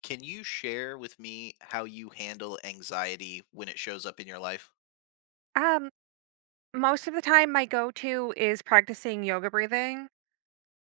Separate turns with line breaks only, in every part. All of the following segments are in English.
Can you share with me how you handle anxiety when it shows up in your life?
Um, Most of the time, my go-to is practicing yoga breathing.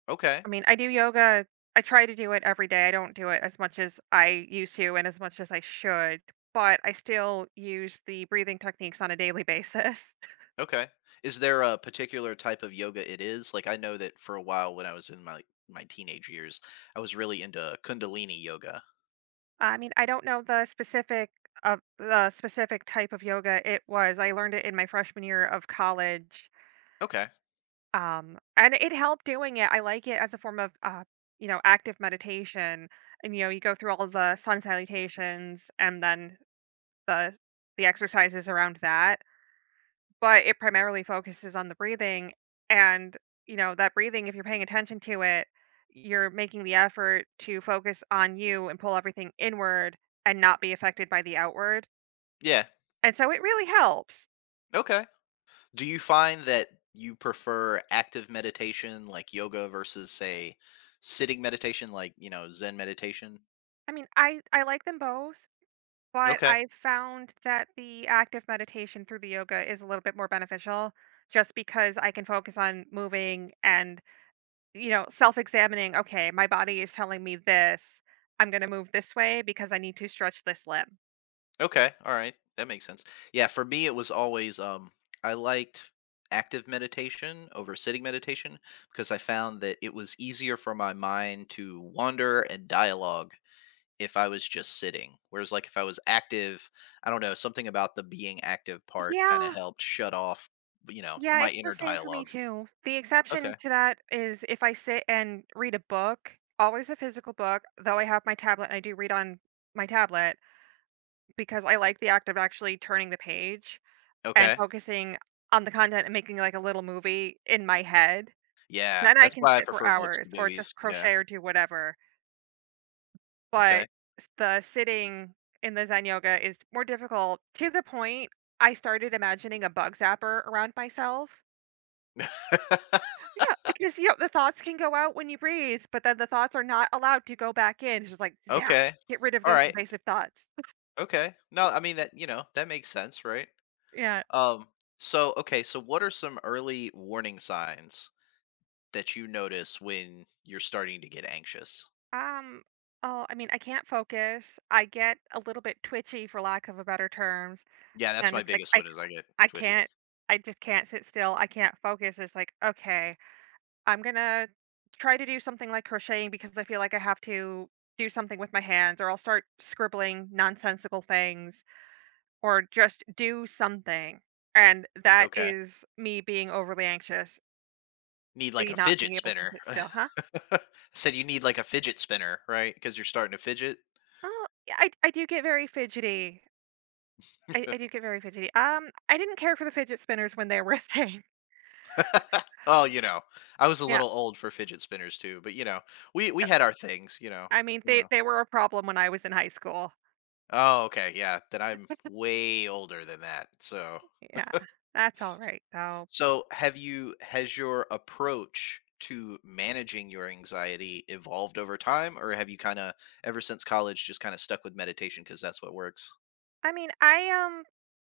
Okay.
I mean, I do yoga. I try to do it every day. I don't do it as much as I used to and as much as I should, but I still use the breathing techniques on a daily basis.
Okay. Is there a particular type of yoga it is? Like I know that for a while when I was in my my teenage years, I was really into kundalini yoga.
I mean, I don't know the specific type of yoga it was. I learned it in my freshman year of college.
Okay.
And it helped doing it. I like it as a form of active meditation, and you know you go through all the sun salutations and then the the exercises around that, but it primarily focuses on the breathing and, you know, that breathing, if you're paying attention to it, you're making the effort to focus on you and pull everything inward and not be affected by the outward.
Yeah.
And so it really helps.
Okay. Do you find that you prefer active meditation like yoga versus say sitting meditation like, you know, zen meditation?
I mean, I like them both, but
Okay.
I found that the active meditation through the yoga is a little bit more beneficial just because I can focus on moving and, you know, self-examining, "Okay, my body is telling me this. I'm gonna move this way because I need to stretch this limb."
Okay. All right. That makes sense. Yeah, for me it was always I liked active meditation over sitting meditation because I found that it was easier for my mind to wander and dialogue if I was just sitting. Whereas like if I was active, I don't know, something about the being active part kind of
Yeah,
helped shut off, you know,
yeah,
my
it's the
inner
same for me
dialogue.
too. The exception
Okay.
to that is if I sit and read a book, always a physical book, though I have my tablet and I do read on my tablet because I like the act of actually turning the page and
Okay.
focusing on the content and making like a little movie in my head.
Yeah,
Then I
that's
can
why I
sit for
prefer books to
hours or
movies.
just
Yeah.
crochet or do whatever.
Okay.
But s the sitting in the Zen yoga is more difficult, to the point I started imagining a bug zapper around myself. Yeah, because, you know, the thoughts can go out when you breathe, but then the thoughts are not allowed to go back in. It's just like, zap,
okay.
get rid of
All
those
right.
invasive thoughts.
Okay. No, I mean that, you know, that makes sense, right?
Yeah.
Um, so okay, so what are some early warning signs that you notice when you're starting to get anxious?
Um, oh, I mean, I can't focus. I get a little bit twitchy, for lack of a better terms,
Yeah, that's
and
my
it's like
biggest one is I get
I
twitchy.
can't, I just can't sit still. I can't focus. It's like, okay. I'm gonna try to do something like crocheting because I feel like I have to do something with my hands, or I'll start scribbling nonsensical things, or just do something. And that
Okay.
is me being overly anxious,
Need like
the
a
not
fidget
being able to
spinner.
sit still, huh?
Said you need like a fidget spinner, right? Because you're starting to fidget.
Oh, yeah, I do get very fidgety. I do get very fidgety. I didn't care for the fidget spinners when they were a thing.
Oh, you know, I was a
Yeah,
little old for fidget spinners too, but you know, we
no,
had our things, you know.
I mean
You know.
they were a problem when I was in high school.
Oh, okay, yeah. Then I'm way older than that. So
Yeah, that's all right though.
so, have you has your approach to managing your anxiety evolved over time, or have you kind of ever since college just kind of stuck with meditation because that's what works?
I mean,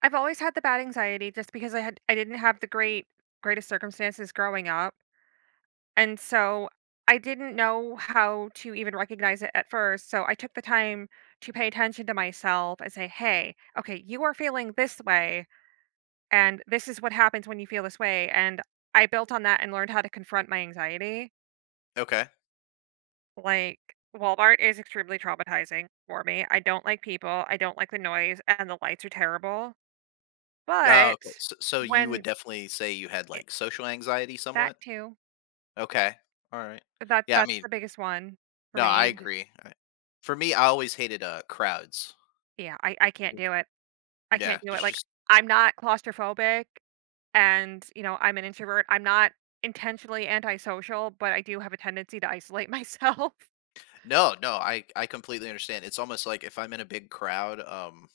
I've always had the bad anxiety just because I didn't have the greatest circumstances growing up. And so I didn't know how to even recognize it at first. So I took the time to pay attention to myself and say, "Hey, okay, you are feeling this way and this is what happens when you feel this way." And I built on that and learned how to confront my anxiety.
Okay.
Like Walmart is extremely traumatizing for me. I don't like people, I don't like the noise, and the lights are terrible.
Oh,
But
okay. So, so you would
when
definitely say you had
it,
like social anxiety
that
somewhat.
too.
Okay. All right. Yeah. I
That's
mean,
the biggest one for
no, I
me.
agree. I, for me, I always hated crowds.
Yeah, I can't
Yes.
do it. I
Yeah.
can't do it,
There's
like,
just
I'm not claustrophobic and, you know, I'm an introvert. I'm not intentionally antisocial, but I do have a tendency to isolate myself.
no, no. I completely understand. It's almost like if I'm in a big crowd,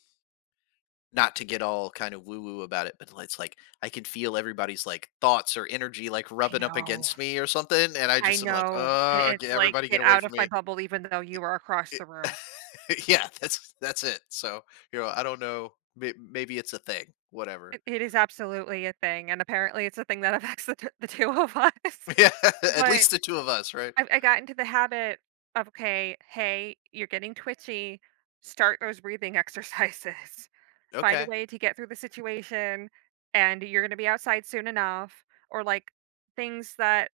not to get all kind of woo woo about it, but it's like I can feel everybody's like thoughts or energy like
I
rubbing up
know.
against me or something, and I
I
just am like,
know. It
Get
it's like,
everybody get
"Get
away
out
from
of my
me."
bubble even though you
It-
are across
it-
the room."
yeah, that's it. So you know, I don't know. Maybe it's a thing. Whatever.
It is absolutely a thing, and apparently it's a thing that affects the 2 of us,
Yeah, at
but
least the two of us, right?
I got into the habit of, "Okay, hey, you're getting twitchy, start those breathing exercises. Find a
Okay.
way to get through the situation, and you're gonna be outside soon enough," or, like, things that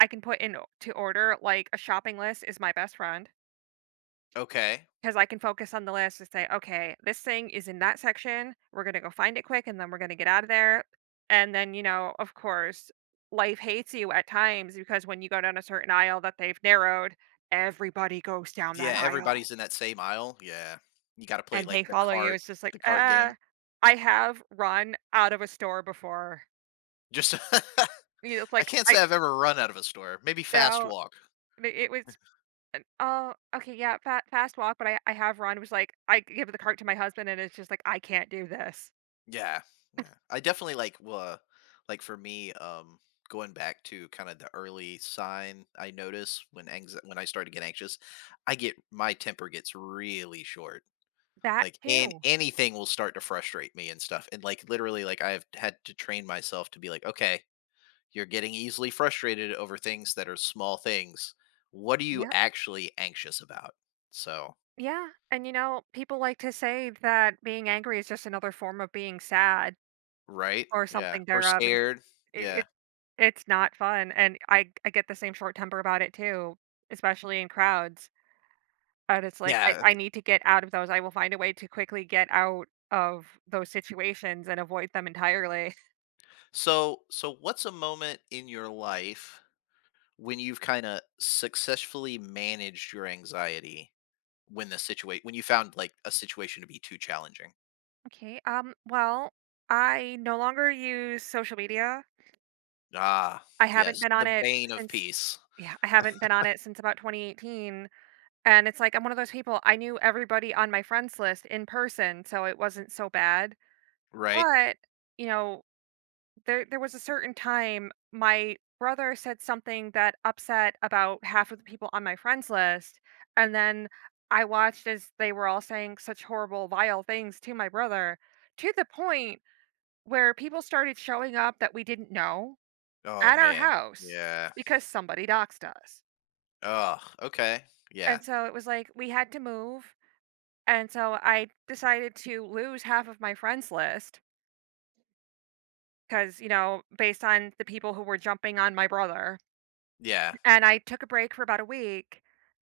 I can put in o to order, like, a shopping list is my best friend.
Okay.
'Cause I can focus on the list and say, "Okay, this thing is in that section. We're gonna go find it quick, and then we're gonna get out of there." And then, you know, of course, life hates you at times because when you go down a certain aisle that they've narrowed, everybody goes down
Yeah,
that aisle
everybody's in that same aisle. Yeah, you got to play
and
like
they follow you. It's just
the
like,
cart game.
I have run out of a store before.
Just
You know, it's
I
like
can't
I
say I've ever run out of a store. Maybe
you
fast
know
walk.
I it was an, "Oh, okay, yeah, fa fast walk, but I have run." It was like, I give the cart to my husband, and it's just like, "I can't do this."
Yeah. Yeah. I definitely like well, like for me, going back to kind of the early sign I notice when when I start to get anxious, I get my temper gets really short.
That
Like and
too.
anything will start to frustrate me and stuff. And like literally, like I've had to train myself to be like, okay, you're getting easily frustrated over things that are small things. What are you
Yeah.
actually anxious about? So
Yeah. And you know, people like to say that being angry is just another form of being sad
right?
or
Yeah.
something
Or
thereof. And
scared.
It,
Yeah.
it it's not fun. And I get the same short temper about it too, especially in crowds. And it's like
Yeah.
I need to get out of those. I will find a way to quickly get out of those situations and avoid them entirely.
So, so what's a moment in your life when you've kind of successfully managed your anxiety when the situation when you found like a situation to be too challenging?
Okay. Well, I no longer use social media.
Ah,
I haven't
yes,
been
the
on it
bane of
since
peace,
yeah, I haven't been on it since about 2018. And it's like I'm one of those people, I knew everybody on my friends list in person, so it wasn't so bad.
right?
But, you know, there was a certain time my brother said something that upset about half of the people on my friends list, and then I watched as they were all saying such horrible, vile things to my brother, to the point where people started showing up that we didn't know
Oh
at our
man,
house
yeah.
because somebody doxed us.
Oh, okay, yeah,
And so it was like we had to move. And so I decided to lose half of my friends list because, you know, based on the people who were jumping on my brother.
yeah,
And I took a break for about a week.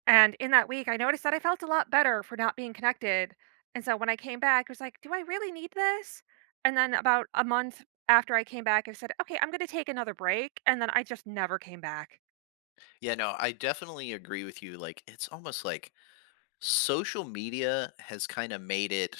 And in that week, I noticed that I felt a lot better for not being connected. And so when I came back, I was like, do I really need this? And then about a month after I came back, I said, okay, I'm going to take another break. And then I just never came back.
yeah. No, I definitely agree with you. Like, it's almost like social media has kind of made it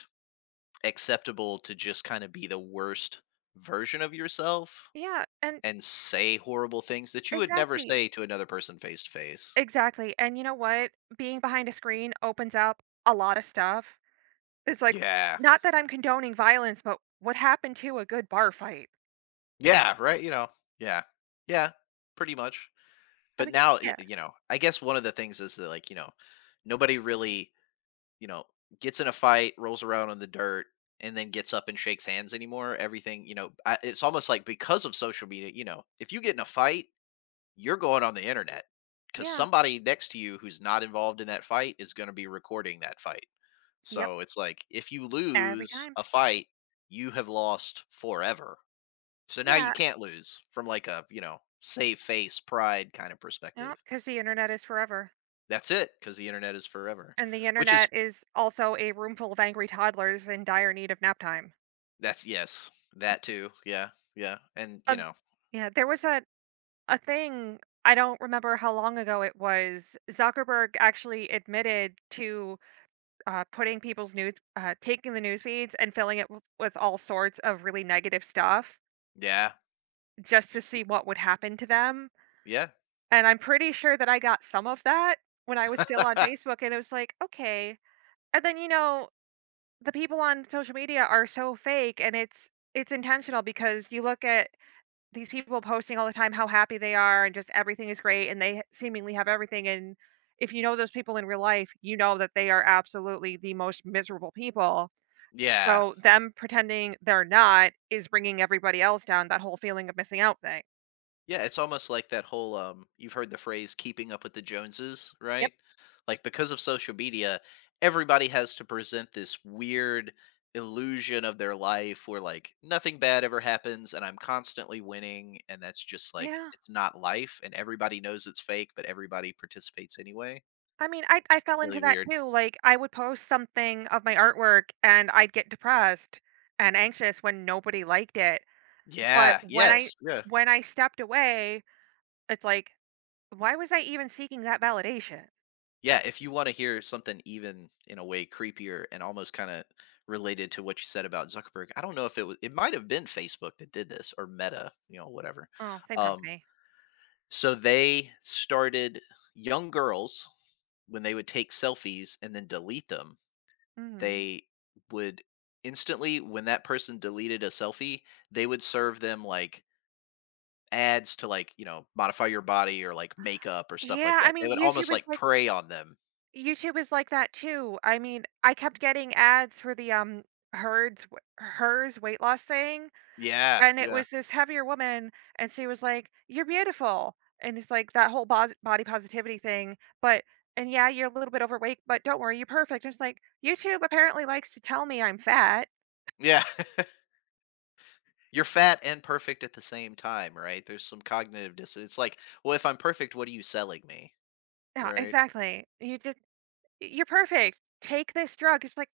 acceptable to just kind of be the worst version of yourself
Yeah. And
and say horrible things that you would never
exactly.
say to another person face to face.
Exactly. And you know what? Being behind a screen opens up a lot of stuff. It's like,
Yeah.
not that I'm condoning violence, but what happened to a good bar fight?
Yeah, right, you know. Yeah. Yeah, pretty much.
I
But
mean,
now,
yeah,
you know, I guess one of the things is that like, you know, nobody really, you know, gets in a fight, rolls around on the dirt and then gets up and shakes hands anymore. Everything, you know, it's almost like because of social media, you know, if you get in a fight, you're going on the internet because
yeah,
somebody next to you who's not involved in that fight is going to be recording that fight.
yep,
So it's like if you
every
lose
time.
a fight, you have lost forever. So now you
Yeah,
can't lose from like a, you know, save face, pride kind of
no,
perspective.
because the internet is forever.
That's it because the internet is forever,
And the
which is
internet is also a room full of angry toddlers in dire need of nap time.
that's yes, that too. Yeah. Yeah. And, you
Um,
know,
yeah, there was a thing, I don't remember how long ago it was. Zuckerberg actually admitted to putting people's taking the news feeds and filling it with all sorts of really negative stuff
yeah.
just to
y-
see what would happen to them.
Yeah.
And I'm pretty sure that I got some of that when I was still on Facebook, and it was like, "Okay." And then, you know, the people on social media are so fake, and it's intentional because you look at these people posting all the time how happy they are and just everything is great, and they seemingly have everything, and if you know those people in real life, you know that they are absolutely the most miserable people.
yeah.
So, them pretending they're not is bringing everybody else down, that whole feeling of missing out thing.
Yeah, it's almost like that whole you've heard the phrase keeping up with the Joneses,
Yep.
right? Like because of social media, everybody has to present this weird illusion of their life where like nothing bad ever happens and I'm constantly winning and that's just like
Yeah.
it's not life and everybody knows it's fake but everybody participates anyway.
I mean,
It's
I fell into
really
that
weird.
too, like, I would post something of my artwork, and I'd get depressed and anxious when nobody liked it, but
Yeah, yes. Yeah.
when I stepped away, it's like, "Why was I even seeking that validation?"
Yeah, if you wanna hear something even, in a way, creepier and almost kinda related to what you said about Zuckerberg, I don't know if it was it might have been Facebook that did this or Meta, you know, whatever.
Oh, same
Um,
company.
so they started young girls, when they would take selfies and then delete them,
Mhm.
they would instantly when that person deleted a selfie, they would serve them, like, ads to, like, you know, modify your body or, like, makeup or stuff like
Yeah, I
that. They
mean,
would almost, like, prey on them.
YouTube is like that too, I mean, I kept getting ads for the, Herd's Hers weight loss thing.
Yeah,
And it
yeah.
was this heavier woman, and she was like, "You're beautiful." And it's like that whole bos body positivity thing, but and yeah, you're a little bit overweight, but don't worry, you're perfect. And it's like, YouTube apparently likes to tell me I'm fat.
Yeah. You're fat and perfect at the same time, right? There's some cognitive dissonance. It's like, well, if I'm perfect, what are you selling me?
Yeah,
Right?
exactly. You're perfect. Take this drug. It's like,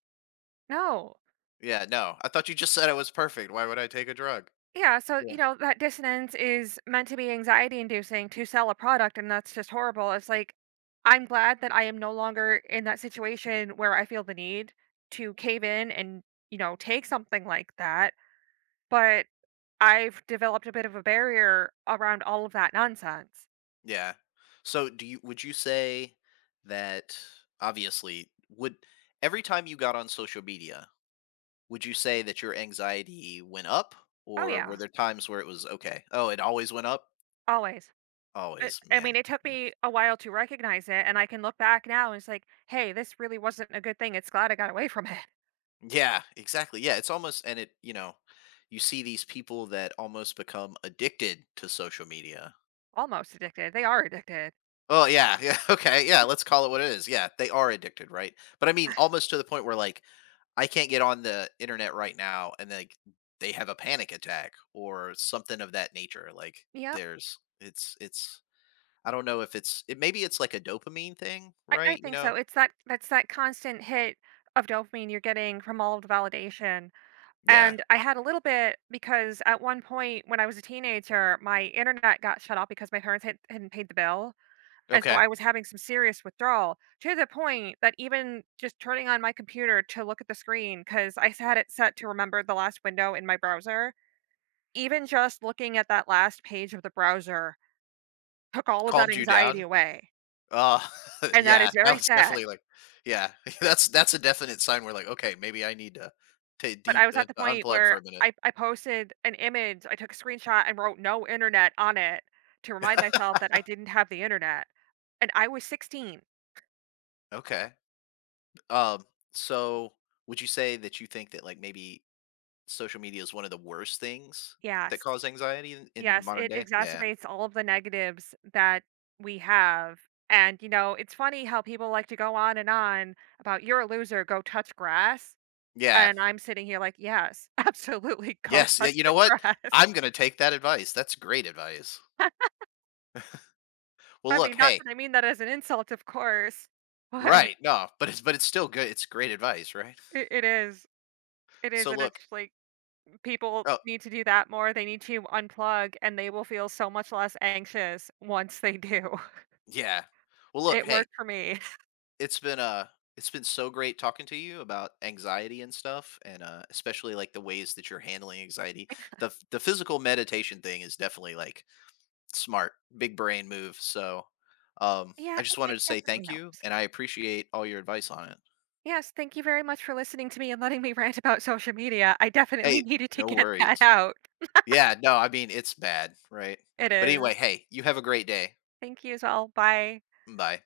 no.
Yeah, no. I thought you just said I was perfect. Why would I take a drug?
Yeah, so
Yeah.
you know that dissonance is meant to be anxiety inducing to sell a product, and that's just horrible. It's like I'm glad that I am no longer in that situation where I feel the need to cave in and you know take something like that, but I've developed a bit of a barrier around all of that nonsense.
Yeah. So do you would you say that obviously would every time you got on social media, would you say that your anxiety went up?
Oh
Or were
yeah,
there times where it was okay? Oh, it always went up?
always. But,
Always,
I mean,
man.
it took
Yeah.
me a while to recognize it, and I can look back now and it's like, hey, this really wasn't a good thing. It's glad I got away from it.
Yeah, exactly. Yeah, it's almost and you know, you see these people that almost become addicted to social media.
Almost addicted. They are addicted.
Oh yeah, yeah, okay, yeah. Let's call it what it is. Yeah, they are addicted, right? But I mean, almost to the point where like I can't get on the internet right now, and like they have a panic attack or something of that nature. Like
Yep.
it's. I don't know if it's. It maybe it's like a dopamine thing,
I
right? You
think
know?
so. It's that's that constant hit of dopamine you're getting from all of the validation.
Yeah.
And I had a little bit because at one point when I was a teenager, my internet got shut off because hadn't paid the bill. And so
Okay.
I was having some serious withdrawal to the point that even just turning on my computer to look at the screen, because I had it set to remember the last window in my browser, even just looking at that last page of the browser took all of that
Calmed you
anxiety
down.
away.
Uh,
And that
yeah,
is
that
very
was
sad.
definitely like yeah, that's a definite sign we're like, "Okay, maybe I need to
But
deep
I was at the
to
point
unplug for
where
a minute."
I posted an image, I took a screenshot and wrote "no internet" on it to remind myself that I didn't have the internet, and I was 16.
Okay. Um, so would you say that you think that, like, maybe social media is one of the worst things that
Yes.
cause anxiety in
Yes,
modern
it
day? Yeah.
exacerbates all of the negatives that we have, and, you know, it's funny how people like to go on and on about, "You're a loser, go touch grass,"
Yeah.
and I'm sitting here like, "Yes, absolutely, go
Yes, yeah,
touch
you know
the
what?
grass."
I'm gonna take that advice. That's great advice. Well,
I
look,
mean, not
hey
that I mean that as an insult, of course, but
right, no, but it's still good it's great advice, right?
it is. It is,
So
and it's
look
like people
oh,
need to do that more, they need to unplug, and they will feel so much less anxious once they do.
yeah. Well, look,
It
hey
worked for me.
it's been uh it's been so great talking to you about anxiety and stuff and especially like the ways that you're handling anxiety. The physical meditation thing is definitely like smart, big brain move. So I
Yeah,
just
it
wanted
it
to say
definitely
thank you
helps.
and I appreciate all your advice on it.
Yes, thank you very much for listening to me and letting me rant about social media. I definitely
Hey,
needed to
no
get that
worries.
out.
Yeah, no, I mean it's bad, right?
It
But anyway,
is.
hey, you have a great day.
Thank you as well, bye.
Bye.